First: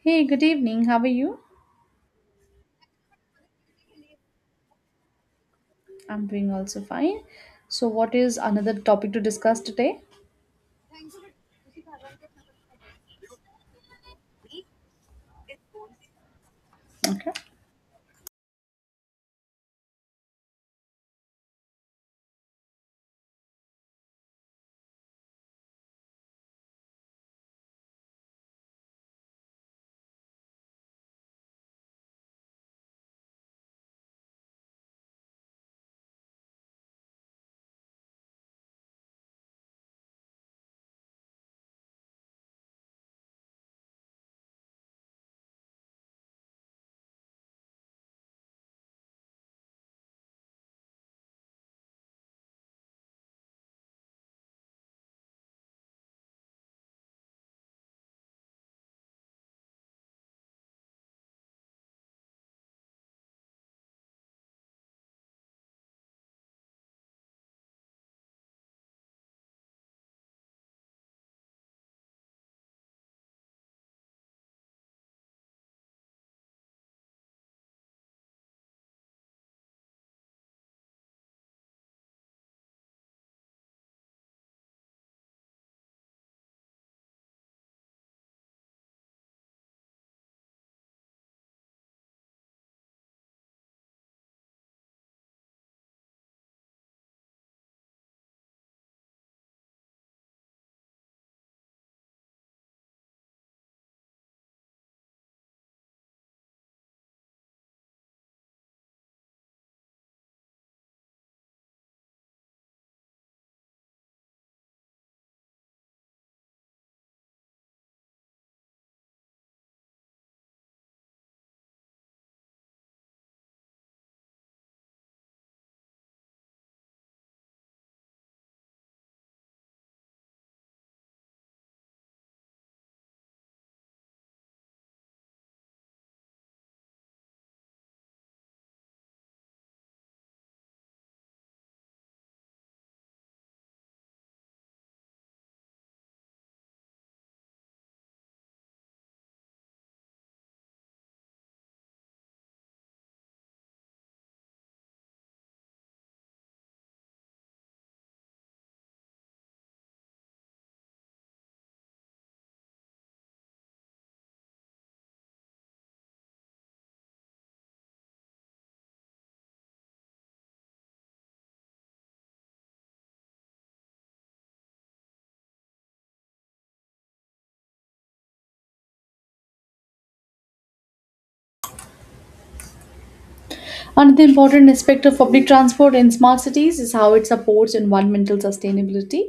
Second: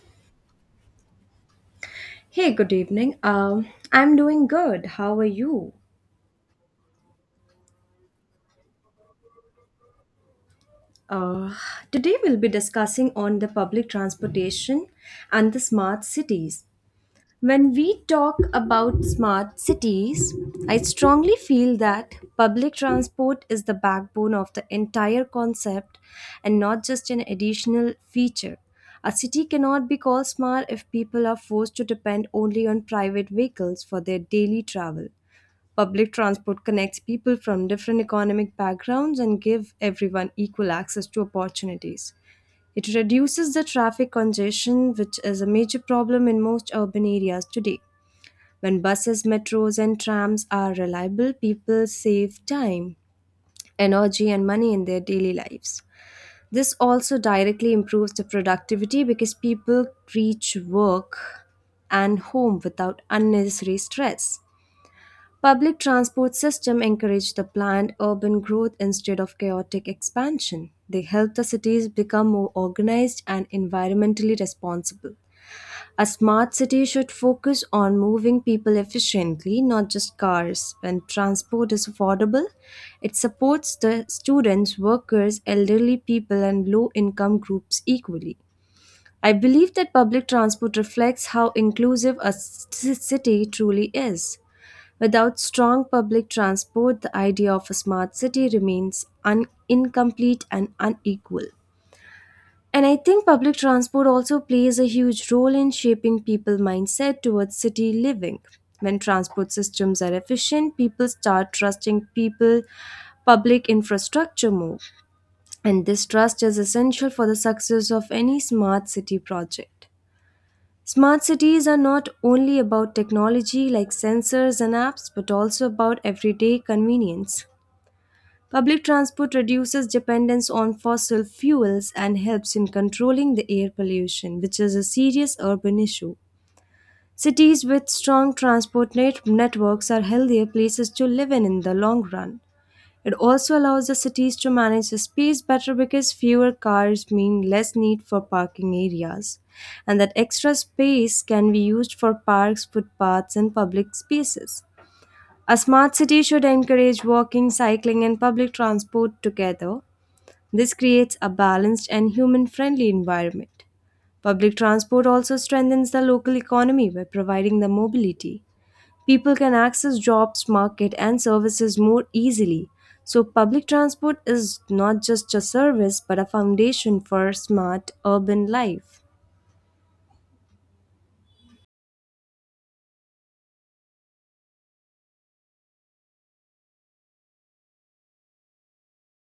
Hey, good evening. How are you? Hey, good evening. I'm doing good. How are you? I'm doing also fine. So, what is another topic to discuss today? Uh, Today we'll be discussing on the public transportation and the smart cities. Okay. When we talk about smart cities, I strongly feel that public transport is the backbone of the entire concept and not just an additional feature. A city cannot be called smart if people are forced to depend only on private vehicles for their daily travel. Public transport connects people from different economic backgrounds and give everyone equal access to opportunities. It reduces the traffic congestion, which is a major problem in most urban areas today. When buses, metros, and trams are reliable, people save time, energy, and money in their daily lives. This also directly improves the productivity because people reach work and home without unnecessary stress. Public transport system encourage the planned urban growth instead of chaotic expansion. They help the cities become more organized and environmentally responsible. A smart city should focus on moving people efficiently, not just cars. When transport is affordable, it supports the students, workers, elderly people and low income groups equally. I believe that public transport reflects how inclusive a city truly is. Without strong public transport, the idea of a smart city remains incomplete and unequal. And I think public transport also plays a huge role in shaping people's mindset towards city living. When transport systems are efficient, people start trusting people public infrastructure more. And this trust is essential for the success of any smart city project. Smart cities are not only about technology like sensors and apps, but also about everyday convenience. Public transport reduces dependence on fossil fuels and helps in controlling the air pollution, which is a serious urban issue. Cities with strong transport networks are healthier places to live in the long run. It also allows the cities to manage the space better because fewer cars mean less need for parking areas. And that extra space can be used for parks, footpaths, and public spaces. A smart city should encourage walking, cycling, and public transport together. This creates a balanced and human friendly environment. Public transport also strengthens the local economy by providing the mobility. People can access jobs, market, and services more easily. So, public transport is not just a service but a foundation for smart urban life. Another important aspect of public transport in smart cities is how it supports environmental sustainability.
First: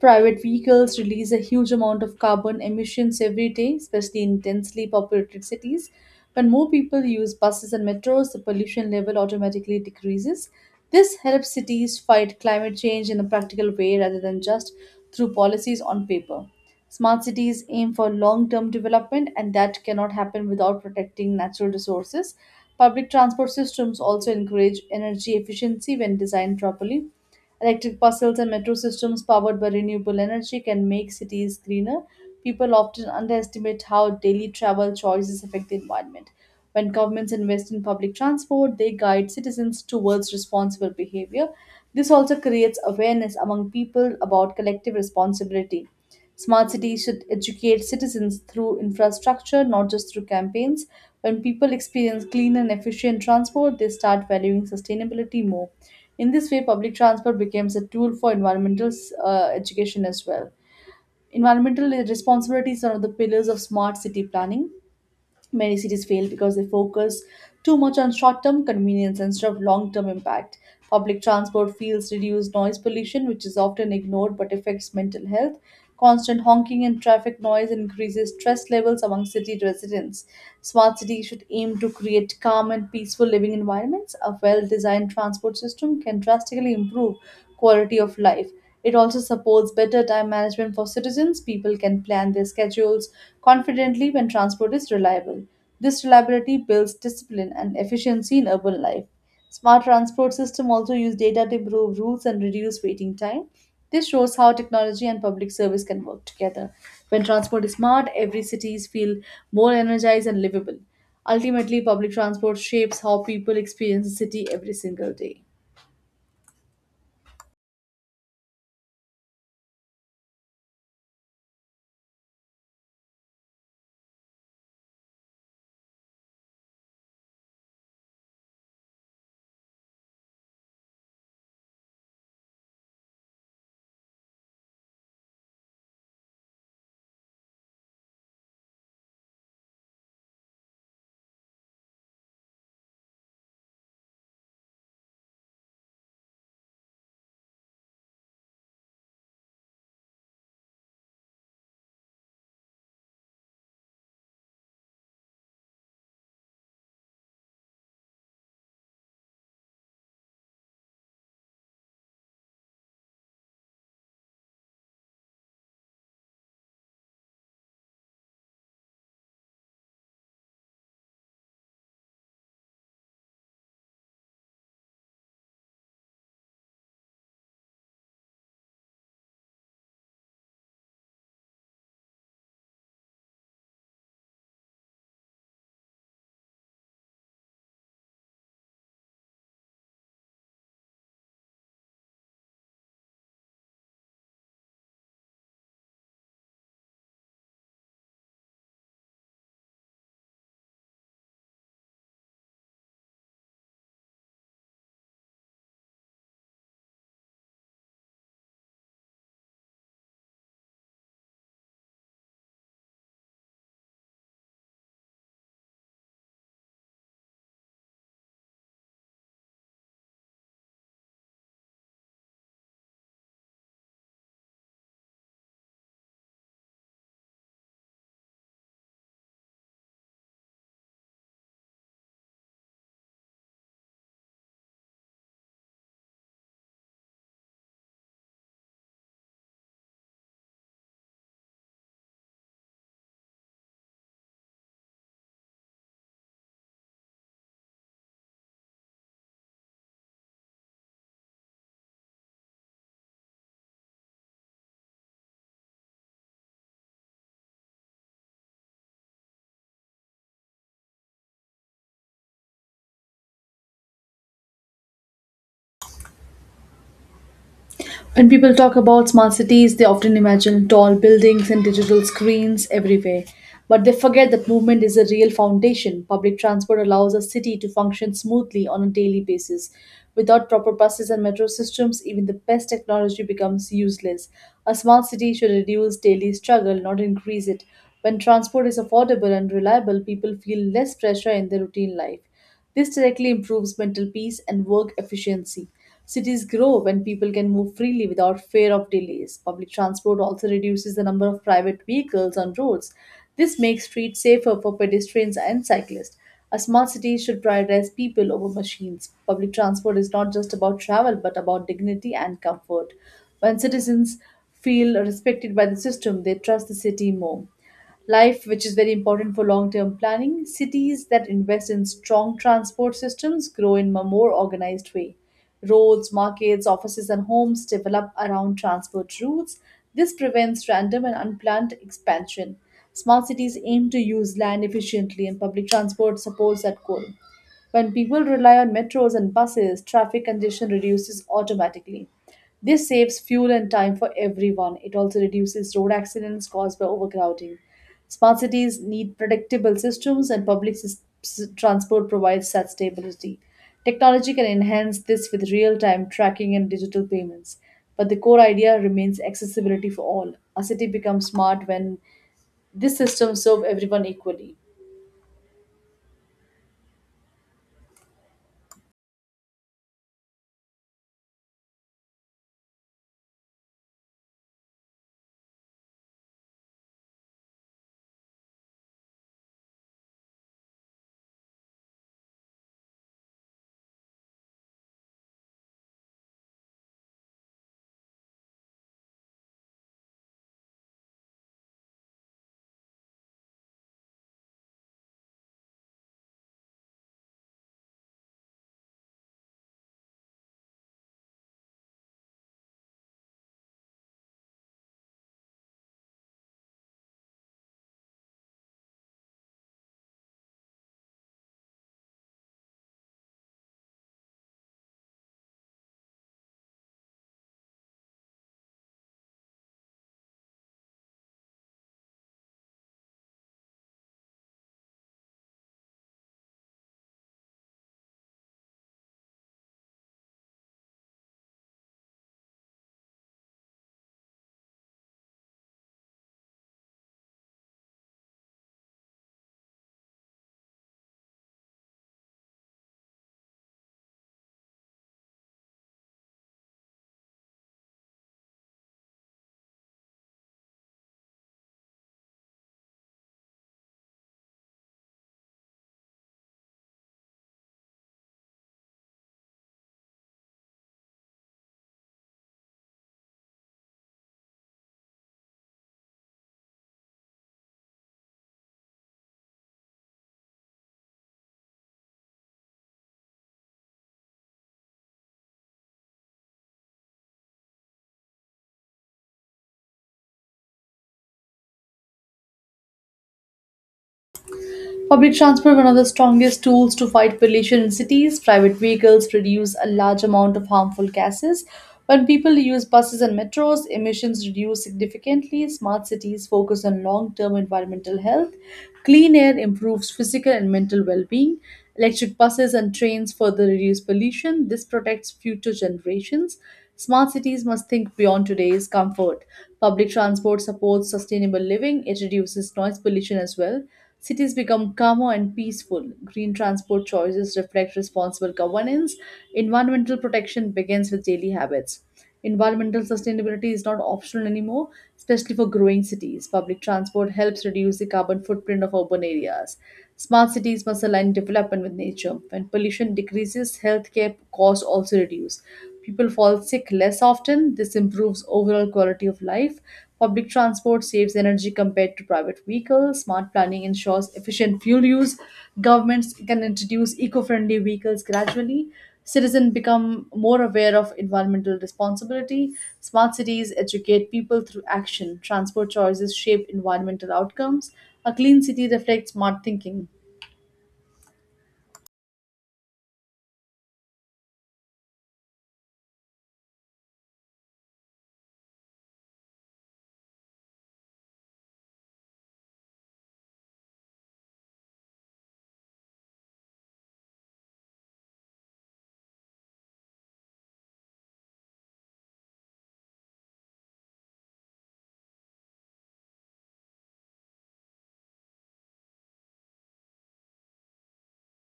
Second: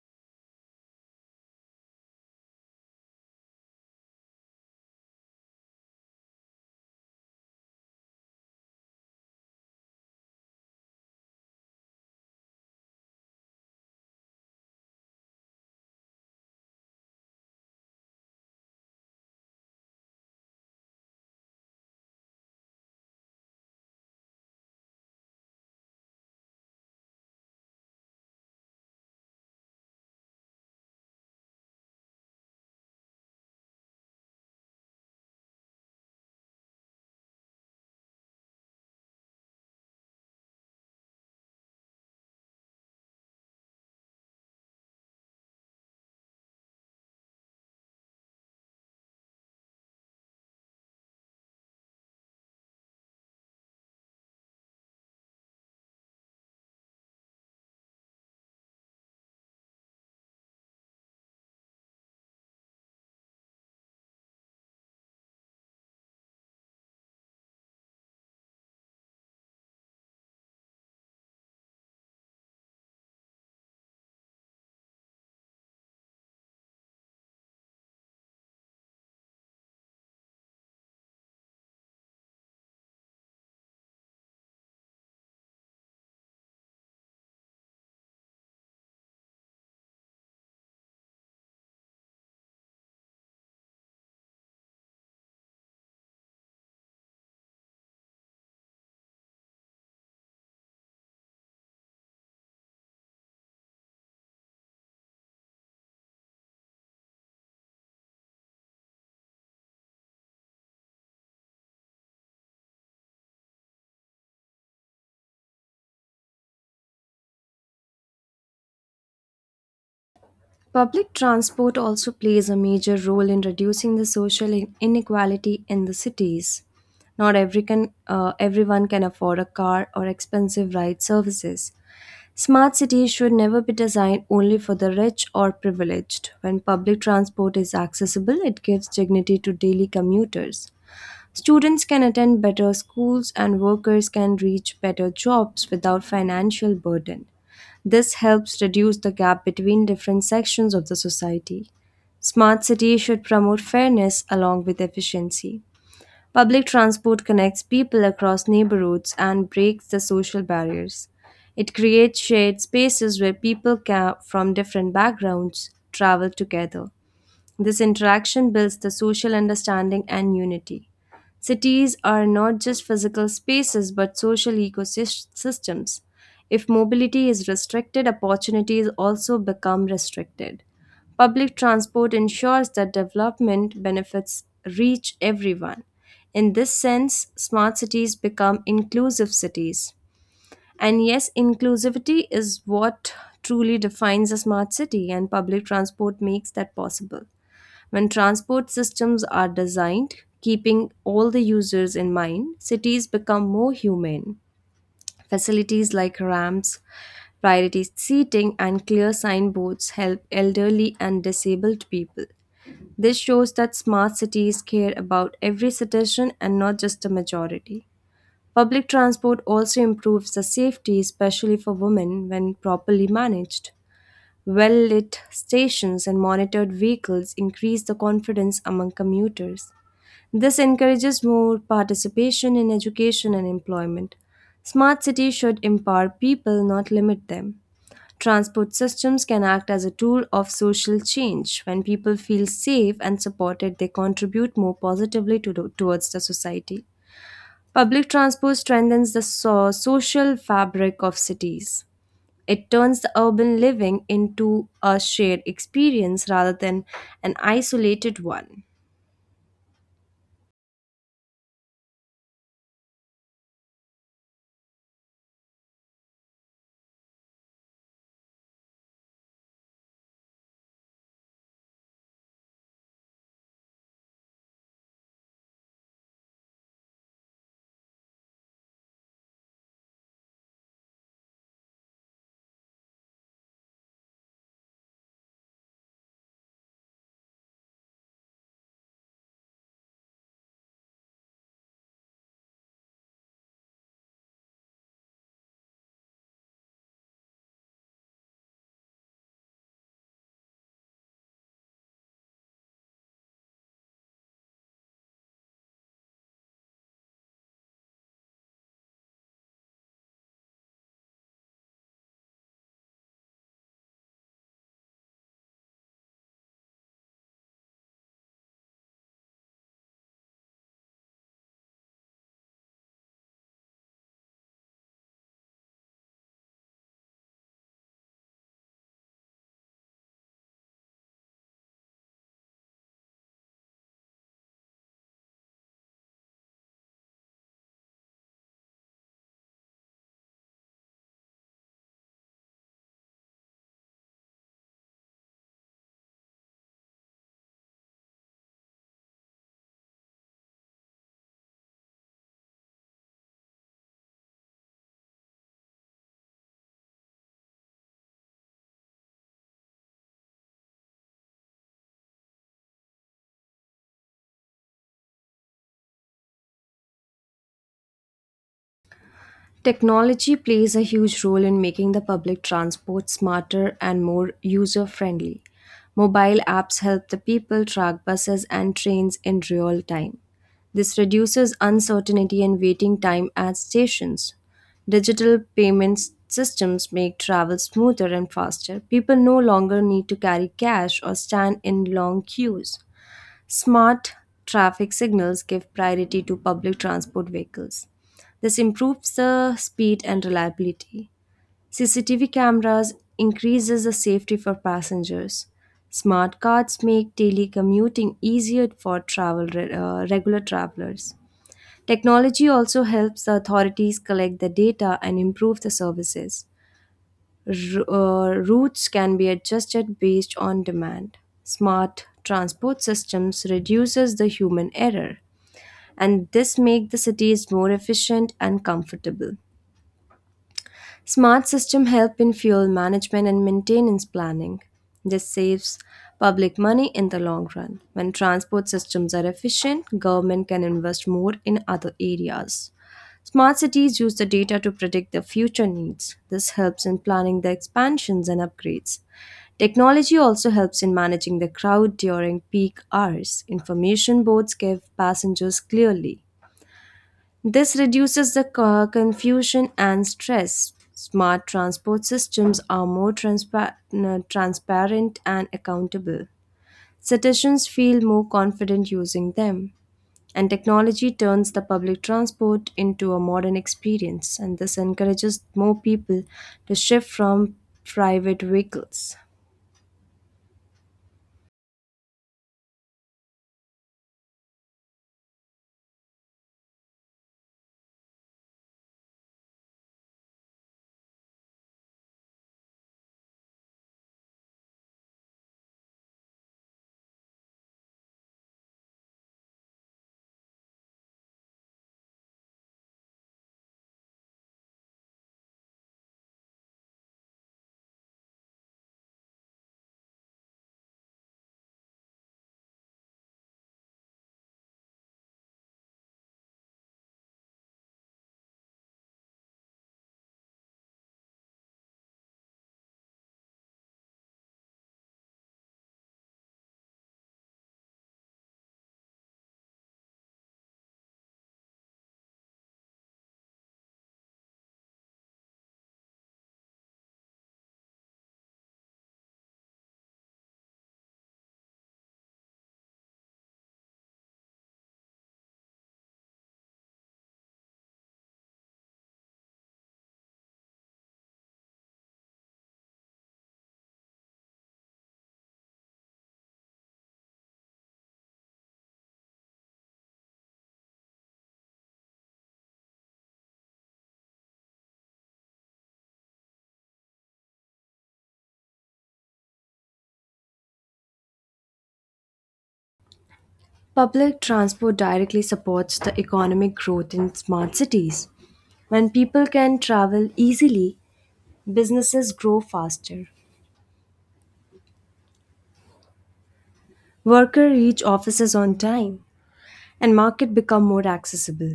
Private vehicles release a huge amount of carbon emissions every day, especially in densely populated cities. When more people use buses and metros, the pollution level automatically decreases. This helps cities fight climate change in a practical way rather than just through policies on paper. Smart cities aim for long term development, and that cannot happen without protecting natural resources. Public transport systems also encourage energy efficiency when designed properly. Electric buses and metro systems powered by renewable energy can make cities greener. People often underestimate how daily travel choices affect the environment. When governments invest in public transport, they guide citizens towards responsible behavior. This also creates awareness among people about collective responsibility. Smart cities should educate citizens through infrastructure, not just through campaigns. When people experience clean and efficient transport, they start valuing sustainability more. In this way, public transport becomes a tool for environmental education as well. Environmental responsibility is one of the pillars of smart city planning. Many cities fail because they focus too much on short term convenience instead of long term impact. Public transport fields reduce noise pollution, which is often ignored but affects mental health. Constant honking and traffic noise increases stress levels among city residents. Smart cities should aim to create calm and peaceful living environments. A well designed transport system can drastically improve quality of life. It also supports better time management for citizens. People can plan their schedules confidently when transport is reliable. This reliability builds discipline and efficiency in urban life. Smart transport system also use data to improve routes and reduce waiting time. This shows how technology and public service can work together. When transport is smart, every cities feel more energized and livable. Ultimately, public transport shapes how people experience the city every single day. Public transport also plays a major role in reducing the social inequality in the cities. Not every can, Everyone can afford a car or expensive ride services. Smart cities should never be designed only for the rich or privileged. When public transport is accessible, it gives dignity to daily commuters. Students can attend better schools and workers can reach better jobs without financial burden. This helps reduce the gap between different sections of the society. Smart cities should promote fairness along with efficiency. Public transport connects people across neighborhoods and breaks the social barriers. It creates shared spaces where from different backgrounds travel together. This interaction builds the social understanding and unity. Cities are not just physical spaces but social ecosystems. If mobility is restricted, opportunities also become restricted. Public transport ensures that development benefits reach everyone. In this sense, smart cities become inclusive cities. And yes, inclusivity is what truly defines a smart city, and public transport makes that possible. When transport systems are designed, keeping all the users in mind, cities become more humane. Facilities like ramps, priority seating, and clear signboards help elderly and disabled people. This shows that smart cities care about every citizen and not just the majority. Public transport also improves the safety, especially for women, when properly managed. Well lit stations and monitored vehicles increase the confidence among commuters. This encourages more participation in education and employment. Smart cities should empower people, not limit them. Transport systems can act as a tool of social change. When people feel safe and supported, they contribute more positively towards the society. Public transport strengthens the social fabric of cities. It turns the urban living into a shared experience rather than an isolated one. When people talk about smart cities, they often imagine tall buildings and digital screens everywhere. But they forget that movement is a real foundation. Public transport allows a city to function smoothly on a daily basis. Without proper buses and metro systems, even the best technology becomes useless. A smart city should reduce daily struggle, not increase it. When transport is affordable and reliable, people feel less pressure in their routine life. This directly improves mental peace and work efficiency. Cities grow when people can move freely without fear of delays. Public transport also reduces the number of private vehicles on roads. This makes streets safer for pedestrians and cyclists. A smart city should prioritize people over machines. Public transport is not just about travel but about dignity and comfort. When citizens feel respected by the system, they trust the city more life, which is very important for long term planning. Cities that invest in strong transport systems grow in a more organized way. Roads, markets, offices, and homes develop around transport routes. This prevents random and unplanned expansion. Smart cities aim to use land efficiently, and public transport supports that goal. When people rely on metros and buses, traffic congestion reduces automatically. This saves fuel and time for everyone. It also reduces road accidents caused by overcrowding. Smart cities need predictable systems, and transport provides such stability. Technology can enhance this with real time tracking and digital payments. But the core idea remains accessibility for all. A city becomes smart when these systems serve everyone equally. Technology plays a huge role in making the public transport smarter and more user friendly. Mobile apps help the people track buses and trains in real time. This reduces uncertainty and waiting time at stations. Digital payment systems make travel smoother and faster. People no longer need to carry cash or stand in long queues. Smart traffic signals give priority to public transport vehicles. This improves the speed and reliability. CCTV cameras increases the safety for passengers. Smart cards make daily commuting easier for travel regular travelers. Technology also helps the authorities collect the data and improve the services. Routes can be adjusted based on demand. Smart transport systems reduces the human error and this make the cities more efficient and comfortable. Smart systems help in fuel management and maintenance planning. This saves public money in the long run. When transport systems are efficient, government can invest more in other areas. Smart cities use the data to predict their future needs. This helps in planning the expansions and upgrades. Technology also helps in managing the crowd during peak hours. Information boards give passengers clearly this reduces the confusion and stress. Smart transport systems are more transparent and accountable. Citizens feel more confident using them. And technology turns the public transport into a modern experience, and this encourages more people to shift from private vehicles. Public transport, one of the strongest tools to fight pollution in cities, private vehicles produce a large amount of harmful gases. When people use buses and metros, emissions reduce significantly. Smart cities focus on long term environmental health. Clean air improves physical and mental well being. Electric buses and trains further reduce pollution. This protects future generations. Smart cities must think beyond today's comfort. Public transport supports sustainable living, it reduces noise pollution as well. Cities become calmer and peaceful. Green transport choices reflect responsible governance. Environmental protection begins with daily habits. Environmental sustainability is not optional anymore, especially for growing cities. Public transport helps reduce the carbon footprint of urban areas. Smart cities must align development with nature. When pollution decreases, healthcare costs also reduce. People fall sick less often. This improves overall quality of life. Public transport saves energy compared to private vehicles. Smart planning ensures efficient fuel use. Governments can introduce eco friendly vehicles gradually. Citizens become more aware of environmental responsibility. Smart cities educate people through action. Transport choices shape environmental outcomes. A clean city reflects smart thinking. Public transport directly supports the economic growth in smart cities. When people can travel easily, businesses grow faster, workers reach offices on time, and market become more accessible.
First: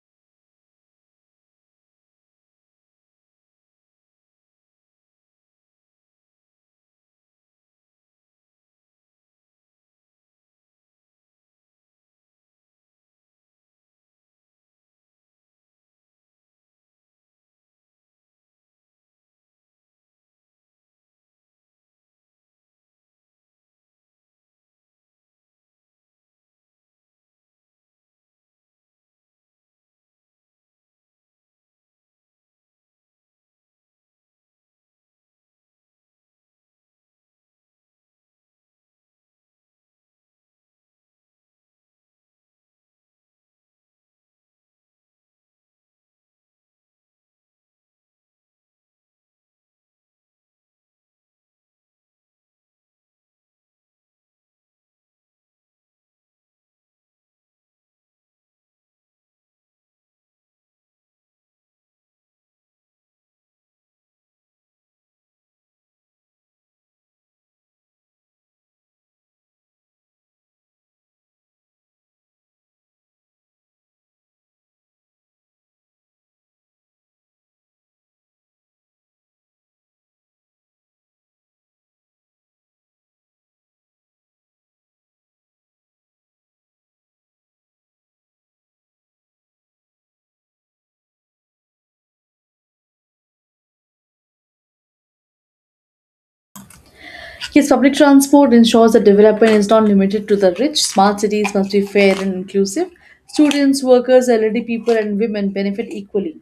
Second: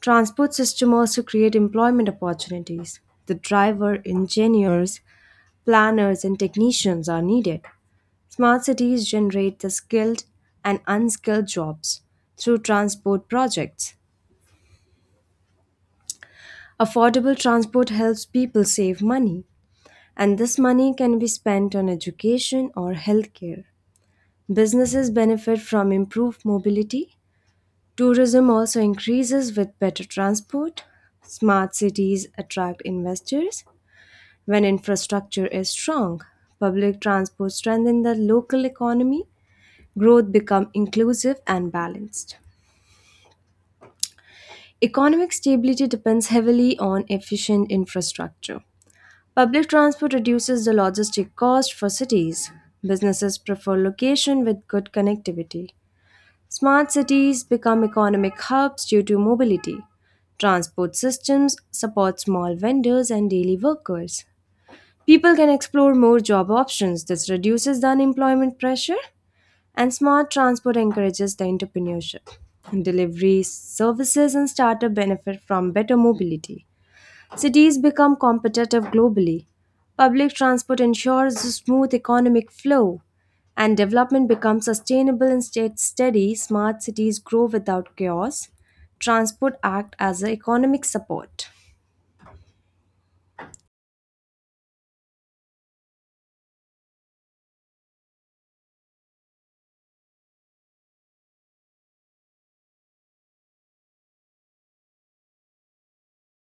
Transport system also create employment opportunities. The driver, engineers, planners, and technicians are needed. Smart cities generate the skilled and unskilled jobs through transport projects. Affordable transport helps people save money, and this money can be spent on education or healthcare. Businesses benefit from improved mobility Tourism also increases with better transport. Smart cities attract investors. When infrastructure is strong, public transport strengthens the local economy. Growth becomes inclusive and balanced. Economic stability depends heavily on efficient infrastructure. Public transport reduces the logistic cost for cities. Businesses prefer location with good connectivity. Smart cities become economic hubs due to mobility. Transport systems support small vendors and daily workers. People can explore more job options. This reduces the unemployment pressure, and smart transport encourages the entrepreneurship. Delivery services and startup benefit from better mobility. Cities become competitive globally. Public transport ensures smooth economic flow, and development becomes sustainable and state steady. Smart cities grow without chaos. Transport act as an economic support. Yes, public transport ensures that development is not limited to the rich. Smart cities must be fair and inclusive. Students, workers, elderly people, and women benefit equally.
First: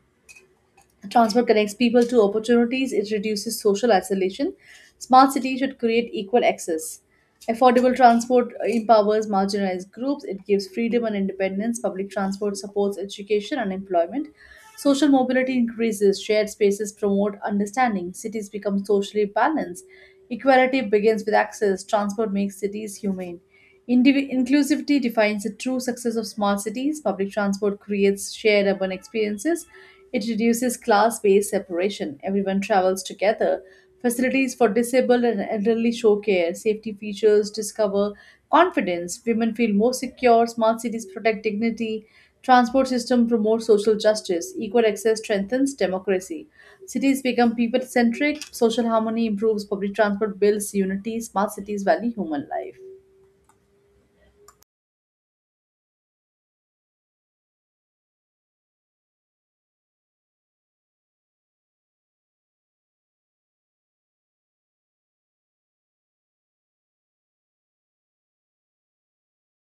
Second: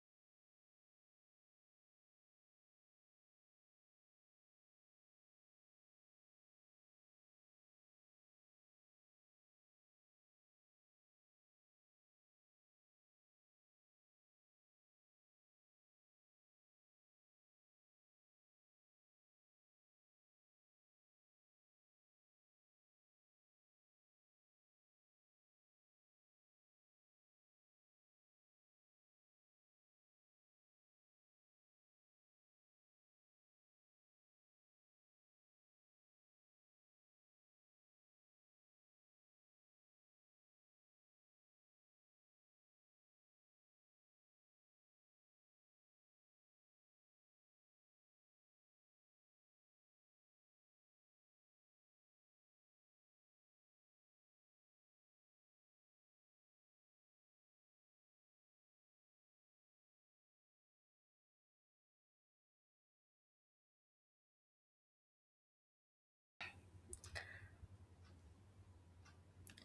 Transport connects people to opportunities, it reduces social isolation. Smart cities should create equal access. Affordable transport empowers marginalized groups, it gives freedom and independence. Public transport supports education and employment. Social mobility increases, shared spaces promote understanding, cities become socially balanced. Equality begins with access, transport makes cities humane. Inclusivity defines the true success of small cities. Public transport creates shared urban experiences. It reduces class based separation. Everyone travels together. Facilities for disabled and elderly show care. Safety features discover confidence. Women feel more secure. Smart cities protect dignity. Transport system promotes social justice. Equal access strengthens democracy. Cities become people centric. Social harmony improves. Public transport builds unity. Smart cities value human life.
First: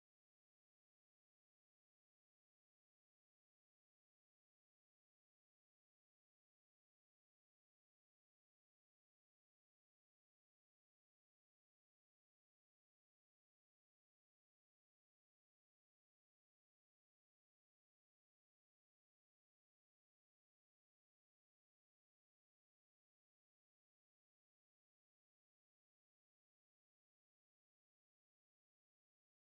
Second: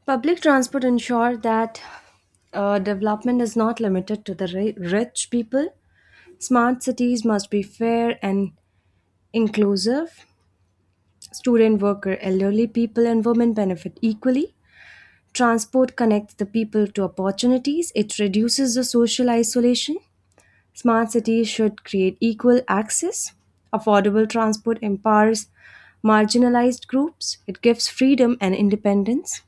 Public transport ensure that development is not limited to the rich people. Smart cities must be fair and inclusive. Student, worker, elderly people, and women benefit equally. Transport connects the people to opportunities, it reduces the social isolation. Smart cities should create equal access. Affordable transport empowers marginalized groups, it gives freedom and independence.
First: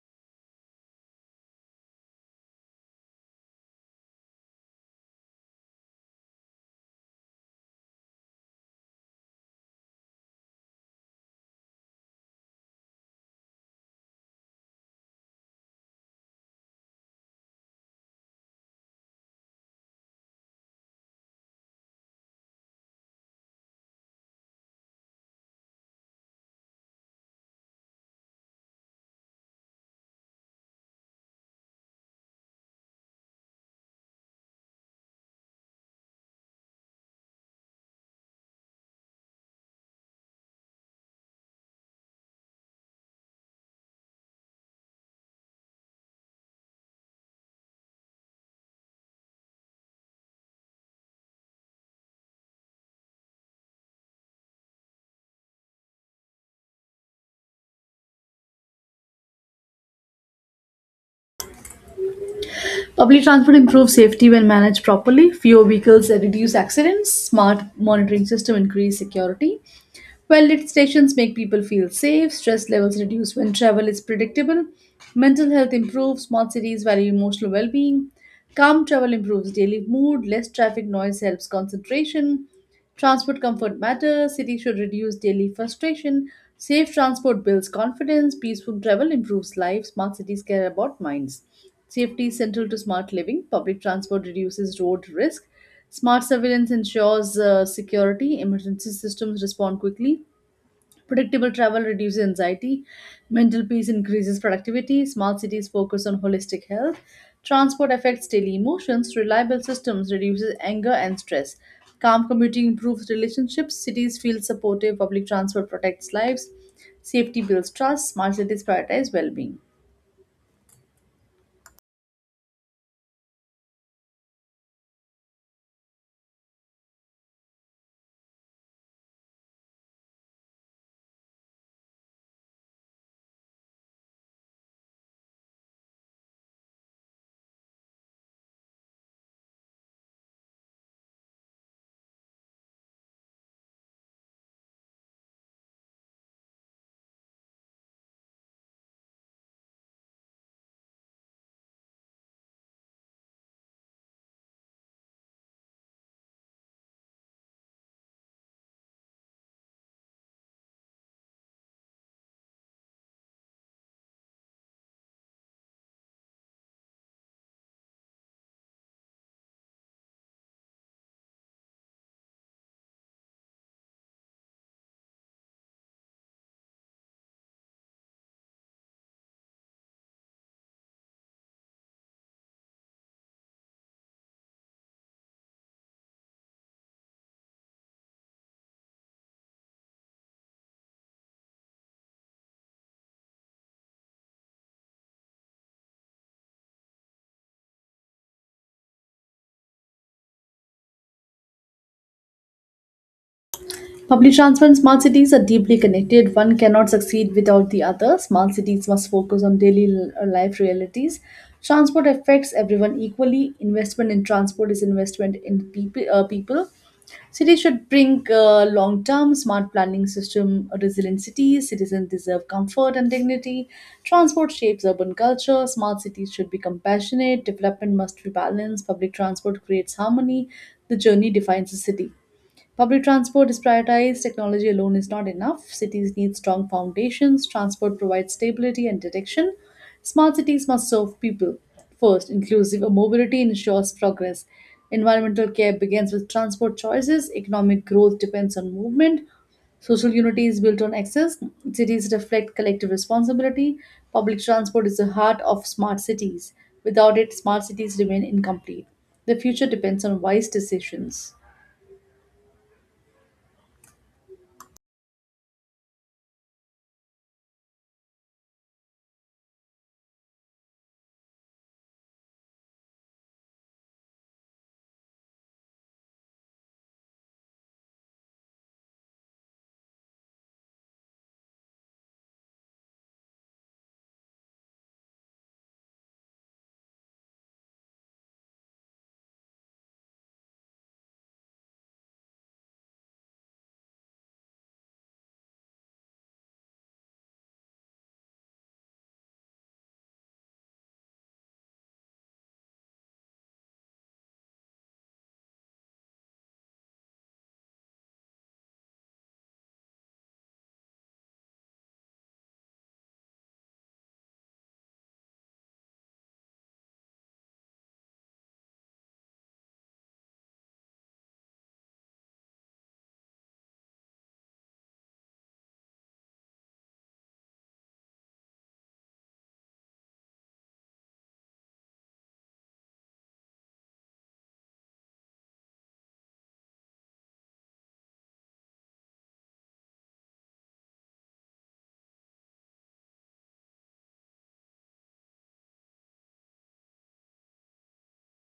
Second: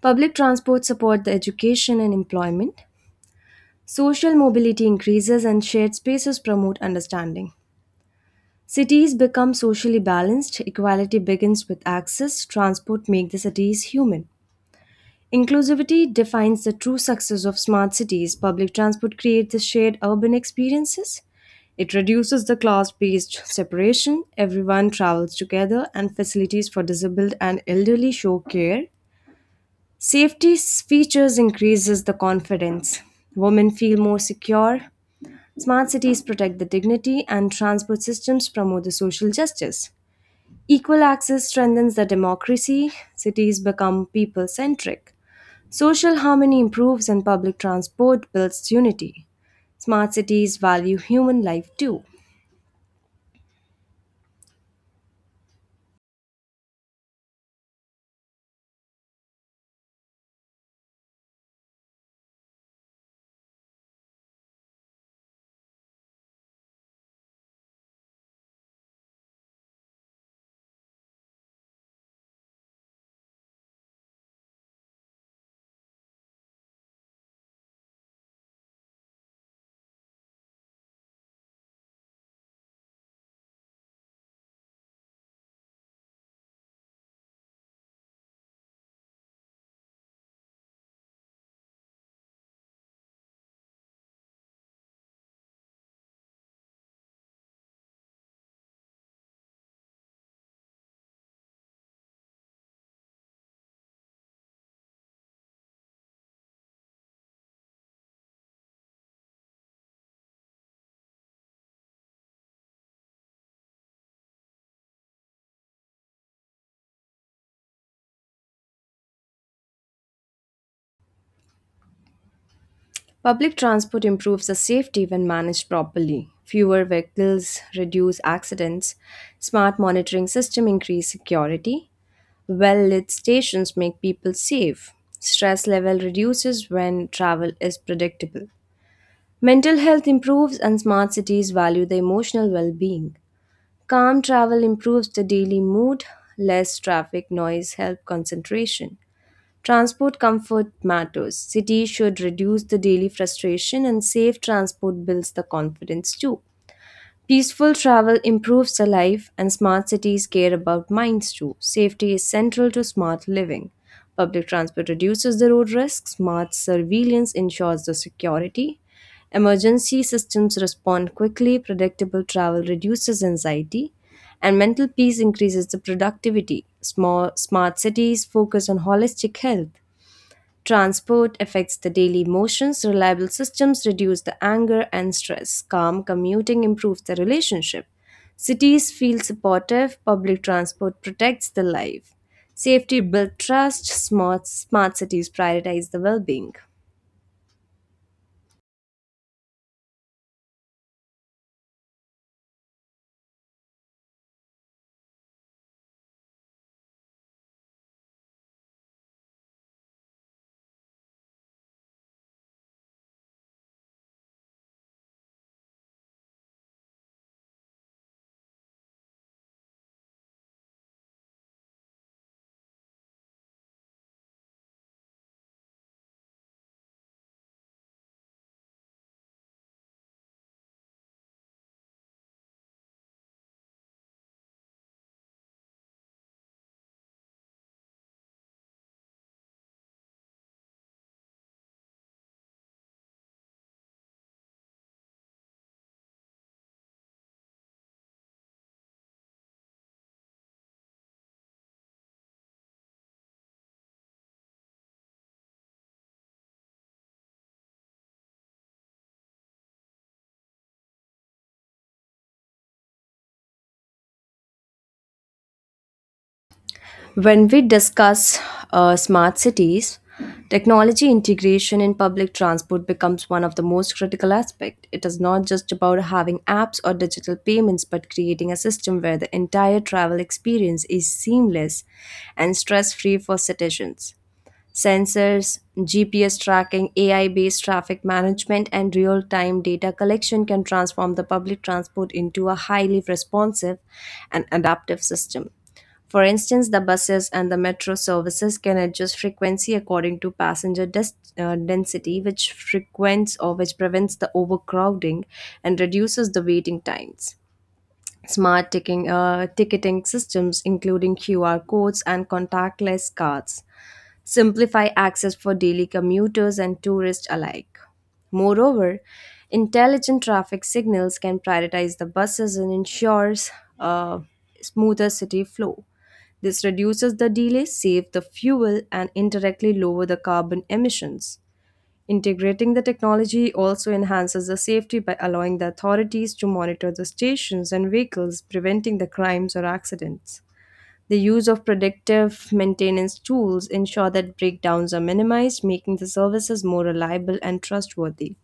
Public transport support the education and employment. Social mobility increases and shared spaces promote understanding. Cities become socially balanced, equality begins with access, transport make the cities human. Inclusivity defines the true success of smart cities. Public transport creates the shared urban experiences. It reduces the class based separation. Everyone travels together, and facilities for disabled and elderly show care. Safety features increases the confidence. Women feel more secure. Smart cities protect the dignity, and transport systems promote the social justice. Equal access strengthens the democracy. Cities become people centric. Social harmony improves and public transport builds unity. Smart cities value human life too. Public transport improves safety when managed properly. Fewer vehicles reduce accidents. Smart monitoring system increase security. Well lit stations make people feel safe, stress levels reduce when travel is predictable, mental health improves, small cities value emotional well being, calm travel improves daily mood, less traffic noise helps concentration, transport comfort matters, cities should reduce daily frustration, safe transport builds confidence, peaceful travel improves life, smart cities care about minds. Safety is central to smart living, public transport reduces road risk, smart surveillance ensures security, emergency systems respond quickly, predictable travel reduces anxiety, mental peace increases productivity, smart cities focus on holistic health, transport affects daily emotions, reliable systems reduces anger and stress. Calm commuting improves relationships, cities feel supportive, public transport protects lives, safety builds trust, smart cities prioritize well-being. Public transport improves the safety when managed properly. Fewer vehicles reduce accidents. Smart monitoring system increase security. Well-lit stations make people safe. Stress level reduces when travel is predictable. Mental health improves and smart cities value the emotional well-being. Calm travel improves the daily mood, less traffic noise helps concentration. Transport comfort matters. Cities should reduce the daily frustration and safe transport builds the confidence too. Peaceful travel improves the life, and smart cities care about minds too. Safety is central to smart living. Public transport reduces the road risks, smart surveillance ensures the security. Emergency systems respond quickly, predictable travel reduces anxiety, and mental peace increases the productivity. Smart cities focus on holistic health. Transport affects the daily motions, reliable systems reduce the anger and stress. Calm commuting improves the relationship. Cities feel supportive, public transport protects the life. Safety builds trust, smart cities prioritize the well being. Public transport and smart cities are deeply connected. One cannot succeed without the other. Small cities must focus on life realities. Transport affects everyone equally. Investment in transport is investment in people. Cities should bring long-term smart planning system. Resilient cities, citizens deserve comfort and dignity. Transport shapes urban culture. Smart cities should be compassionate. Development must be balanced. Public transport creates harmony. The journey defines the city. Public transport is prioritized. Technology alone is not enough. Cities need strong foundations. Transport provides stability and direction. Smart cities must serve people first. Inclusive mobility ensures progress. Environmental care begins with transport choices. Economic growth depends on movement. Social unity is built on access. Cities reflect collective responsibility. Public transport is the heart of smart cities. Without it, smart cities remain incomplete. The future depends on wise decisions. When we discuss smart cities, technology integration in public transport becomes one of the most critical aspects. It is not just about having apps or digital payments, but creating a system where the entire travel experience is seamless and stress free for citizens. Sensors, GPS tracking, AI based traffic management, and real time data collection can transform the public transport into a highly responsive and adaptive system. For instance, the buses and the metro services can adjust frequency according to density, which frequents or which prevents the overcrowding and reduces the waiting times. Smart ticketing systems, including QR codes and contactless cards, simplify access for daily commuters and tourists alike. Moreover, intelligent traffic signals can prioritize the buses and ensures a smoother city flow. This reduces the delay, save the fuel, and indirectly lower the carbon emissions. Integrating the technology also enhances the safety by allowing the authorities to monitor the stations and vehicles, preventing the crimes or accidents. The use of predictive maintenance tools ensure that breakdowns are minimized, making the services more reliable and trustworthy.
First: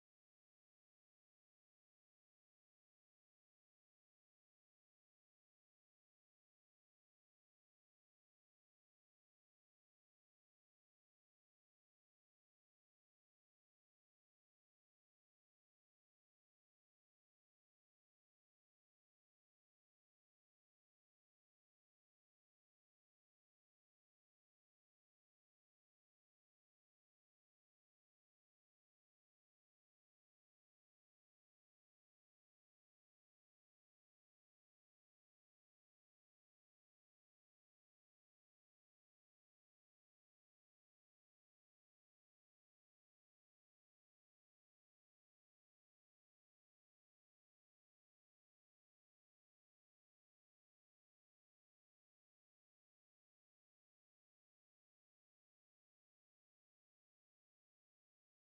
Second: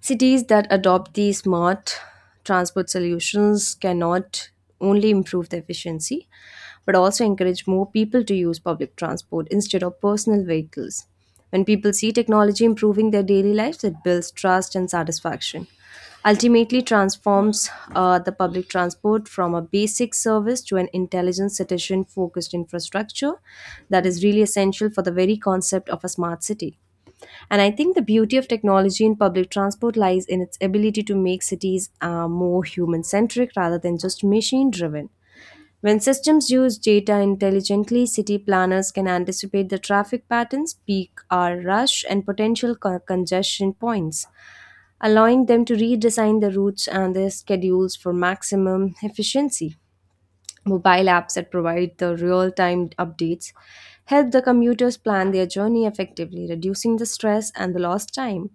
Cities that adopt these smart transport solutions cannot only improve the efficiency, but also encourage more people to use public transport instead of personal vehicles. When people see technology improving their daily lives, it builds trust and satisfaction. Ultimately, transforms the public transport from a basic service to an intelligent, citizen focused infrastructure that is really essential for the very concept of a smart city. And I think the beauty of technology in public transport lies in its ability to make cities more human centric rather than just machine driven. When systems use data intelligently, city planners can anticipate the traffic patterns, peak hour rush, and potential congestion points, allowing them to redesign the routes and their schedules for maximum efficiency. Mobile apps that provide the real time updates help the commuters plan their journey effectively, reducing the stress and the lost time,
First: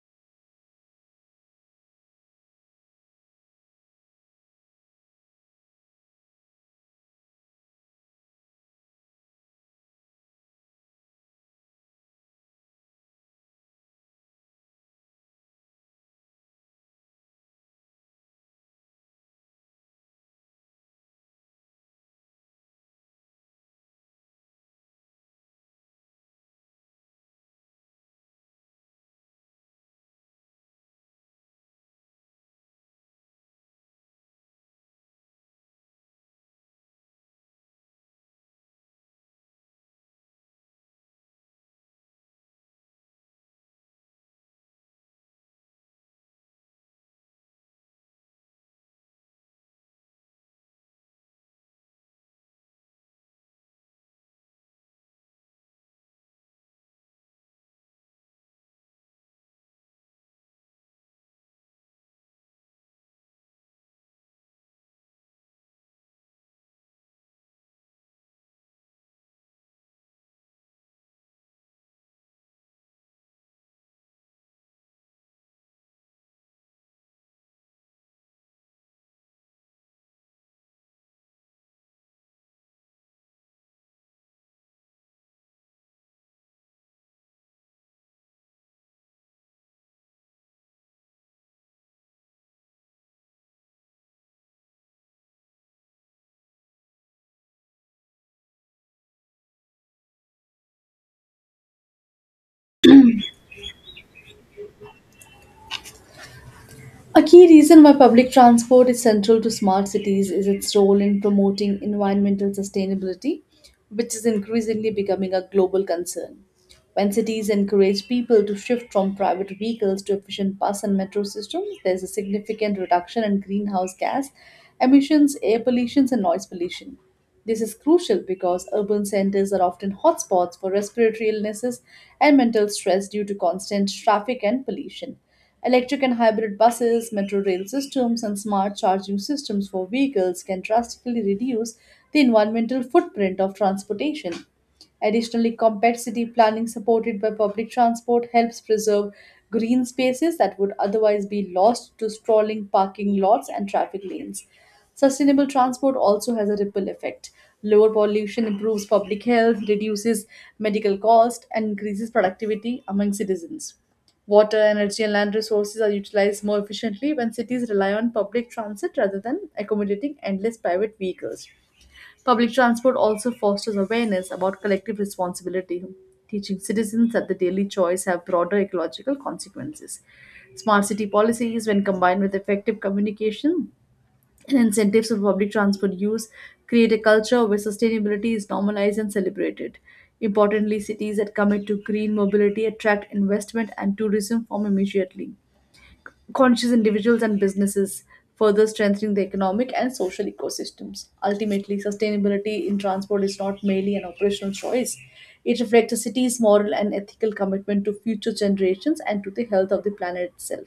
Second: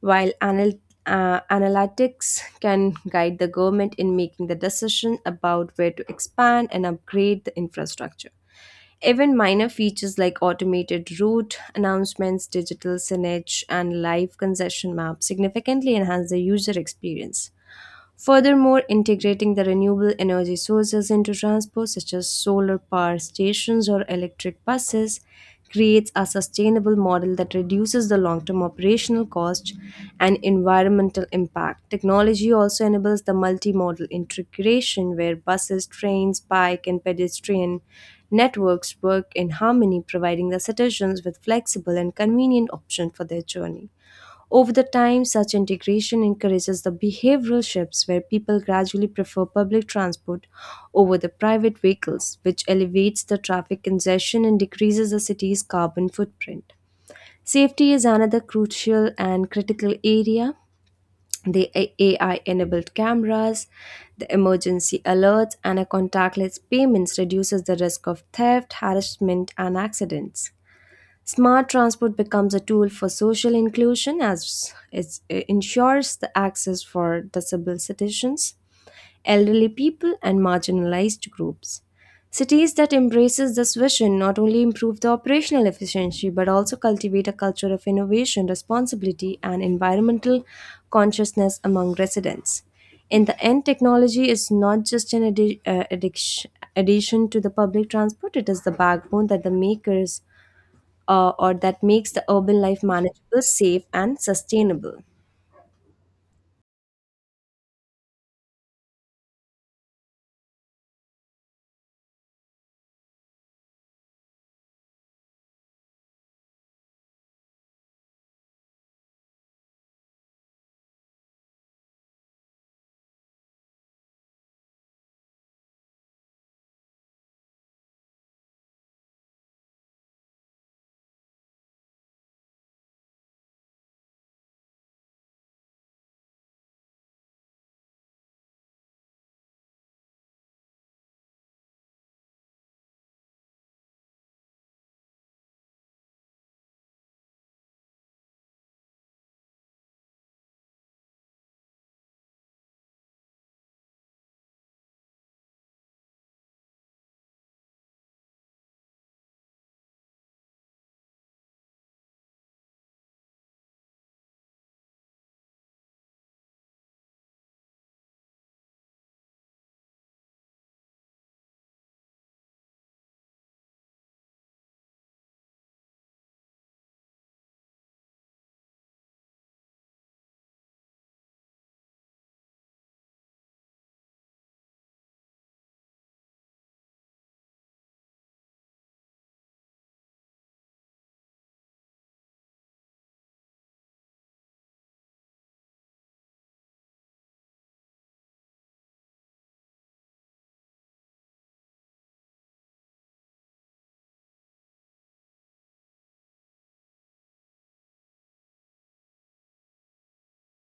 while analytics can guide the government in making the decision about where to expand and upgrade the infrastructure. Even minor features like automated route announcements, digital signage, and live concession maps significantly enhance the user experience. Furthermore, integrating the renewable energy sources into transport, such as solar power stations or electric buses, creates a sustainable model that reduces the long term operational cost and environmental impact. Technology also enables the multimodal integration where buses, trains, bike, and pedestrian networks work in harmony, providing the citizens with flexible and convenient options for their journey. Over the time, such integration encourages the behavioral shifts where people gradually prefer public transport over the private vehicles, which elevates the traffic congestion and decreases the city's carbon footprint. Safety is another crucial and critical area. The AI enabled cameras, the emergency alerts, and a contactless payments reduces the risk of theft, harassment, and accidents. Smart transport becomes a tool for social inclusion as it ensures the access for disabled citizens, elderly people and marginalized groups. Cities that embraces this vision not only improve the operational efficiency but also cultivate a culture of innovation, responsibility and environmental consciousness among residents. In the end, technology is not just an addition to the public transport, it is the backbone that the makers or that makes the urban life manageable, safe, and sustainable. A key reason why public transport is central to smart cities is its role in promoting environmental sustainability, which is increasingly becoming a global concern. When cities encourage people to shift from private vehicles to efficient bus and metro systems, there's a significant reduction in greenhouse gas emissions, air pollution, and noise pollution. This is crucial because urban centers are often hotspots for respiratory illnesses and mental stress due to constant traffic and pollution. Electric and hybrid buses, metro rail systems, and smart charging systems for vehicles can drastically reduce the environmental footprint of transportation. Additionally, compact city planning supported by public transport helps preserve green spaces that would otherwise be lost to sprawling parking lots and traffic lanes. Sustainable transport also has a ripple effect. Lower pollution improves public health, reduces medical cost, and increases productivity among citizens. Water, energy, and land resources are utilized more efficiently when cities rely on public transit rather than accommodating endless private vehicles. Public transport also fosters awareness about collective responsibility, teaching citizens that the daily choice have broader ecological consequences. Smart city policies, when combined with effective communication and incentives for public transport use, create a culture where sustainability is normalized and celebrated. Importantly, cities that commit to green mobility attract investment and tourism from immediately conscious individuals and businesses, further strengthening the economic and social ecosystems. Ultimately, sustainability in transport is not merely an operational choice. It reflects a city's moral and ethical commitment to future generations and to the health of the planet itself.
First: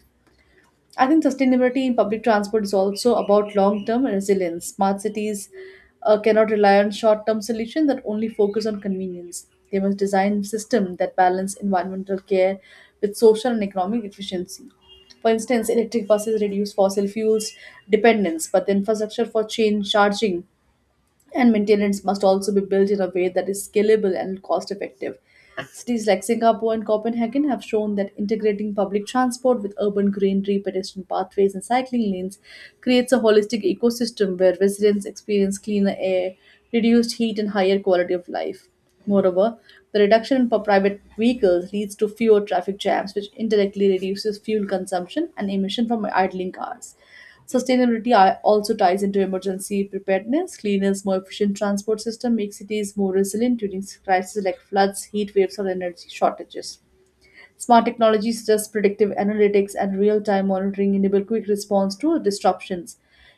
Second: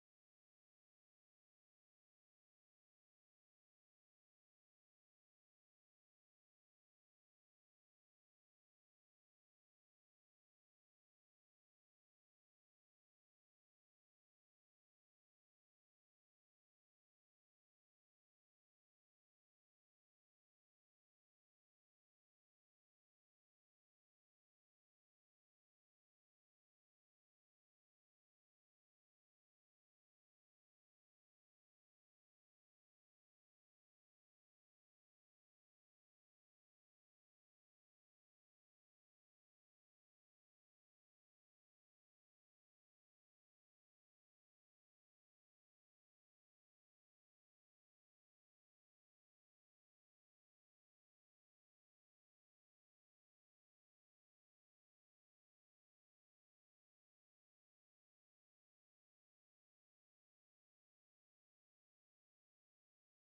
I think sustainability in public transport is also about long term resilience. Smart cities cannot rely on short term solutions that only focus on convenience. They must design systems that balance environmental care with social and economic efficiency. For instance, electric buses reduce fossil fuels dependence, but the infrastructure for chain charging and maintenance must also be built in a way that is scalable and cost effective. Cities like Singapore and Copenhagen have shown that integrating public transport with urban greenery, pedestrian pathways, and cycling lanes creates a holistic ecosystem where residents experience cleaner air, reduced heat, and higher quality of life. Moreover, the reduction in private vehicles leads to fewer traffic jams, which indirectly reduces fuel consumption and emission from idling cars. Sustainability also ties into emergency preparedness. Cleaners, more efficient transport system make cities more resilient during crises like floods, heat waves, or energy shortages. Smart technologies such as predictive analytics and real-time monitoring enable quick response to disruptions,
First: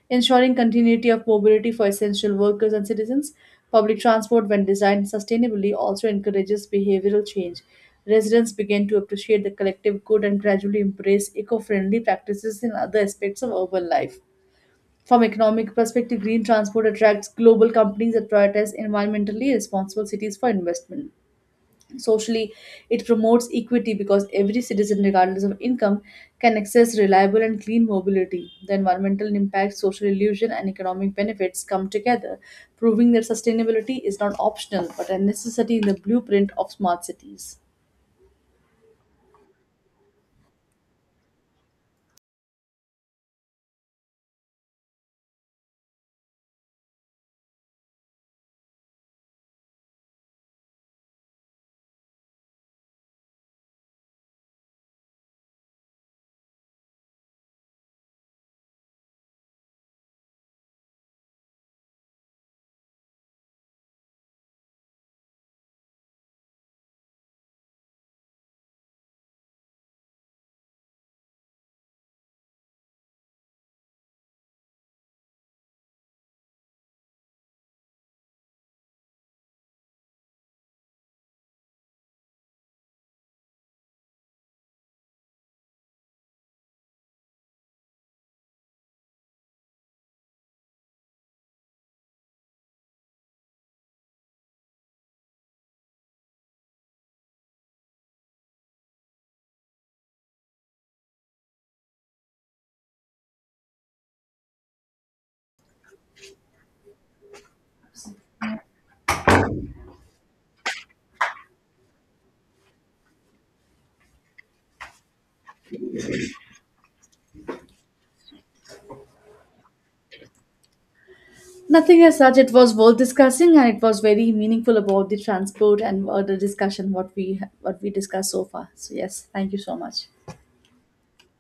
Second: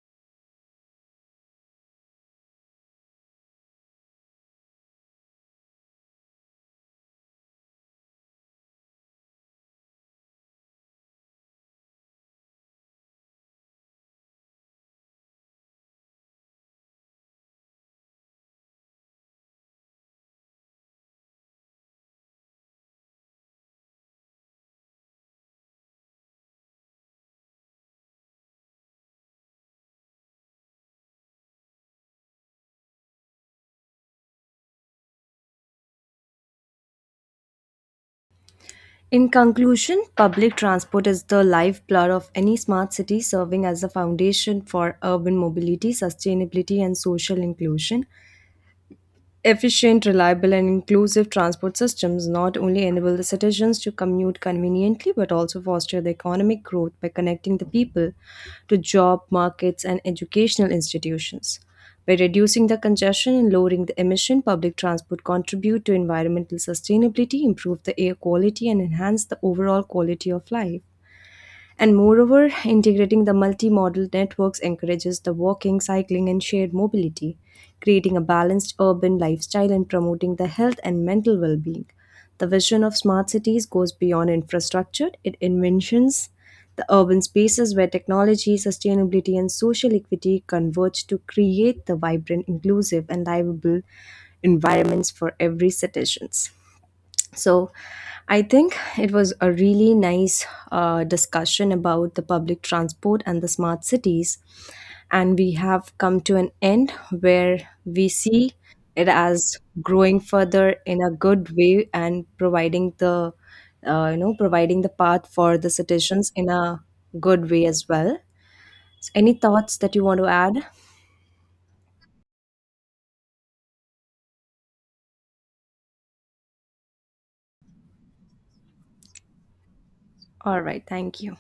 ensuring continuity of mobility for essential workers and citizens. Public transport, when designed sustainably, also encourages behavioral change. Residents begin to appreciate the collective good and gradually embrace eco-friendly practices in other aspects of urban life. From economic perspective, green transport attracts global companies that prioritize environmentally responsible cities for investment. Socially, it promotes equity because every citizen, regardless of income, can access reliable and clean mobility. The environmental impact, social illusion, and economic benefits come together, proving that sustainability is not optional but a necessity in the blueprint of smart cities. In conclusion, public transport is the lifeblood of any smart city, serving as the foundation for urban mobility, sustainability, and social inclusion. Efficient, reliable, and inclusive transport systems not only enable the citizens to commute conveniently but also foster the economic growth by connecting the people to job markets and educational institutions. By reducing the congestion and lowering the emission, public transport contribute to environmental sustainability, improve the air quality, and enhance the overall quality of life. And moreover, integrating the multimodal networks encourages the walking, cycling, and shared mobility, creating a balanced urban lifestyle and promoting the health and mental well being. The vision of smart cities goes beyond infrastructure, it envisions the urban spaces where technology, sustainability, and social equity converge to create the vibrant, inclusive, and livable environments for every citizens. So I think it was a really nice discussion about the public transport and the smart cities. And we have come to an end where we see it as growing further in a good way and providing the providing the path for the citizens in a good way as well. So any thoughts that you want to add? Nothing as such. It was worth discussing, and it was very meaningful about the transport and the discussion what we discussed so far. So yes, thank you so much. All right, thank you.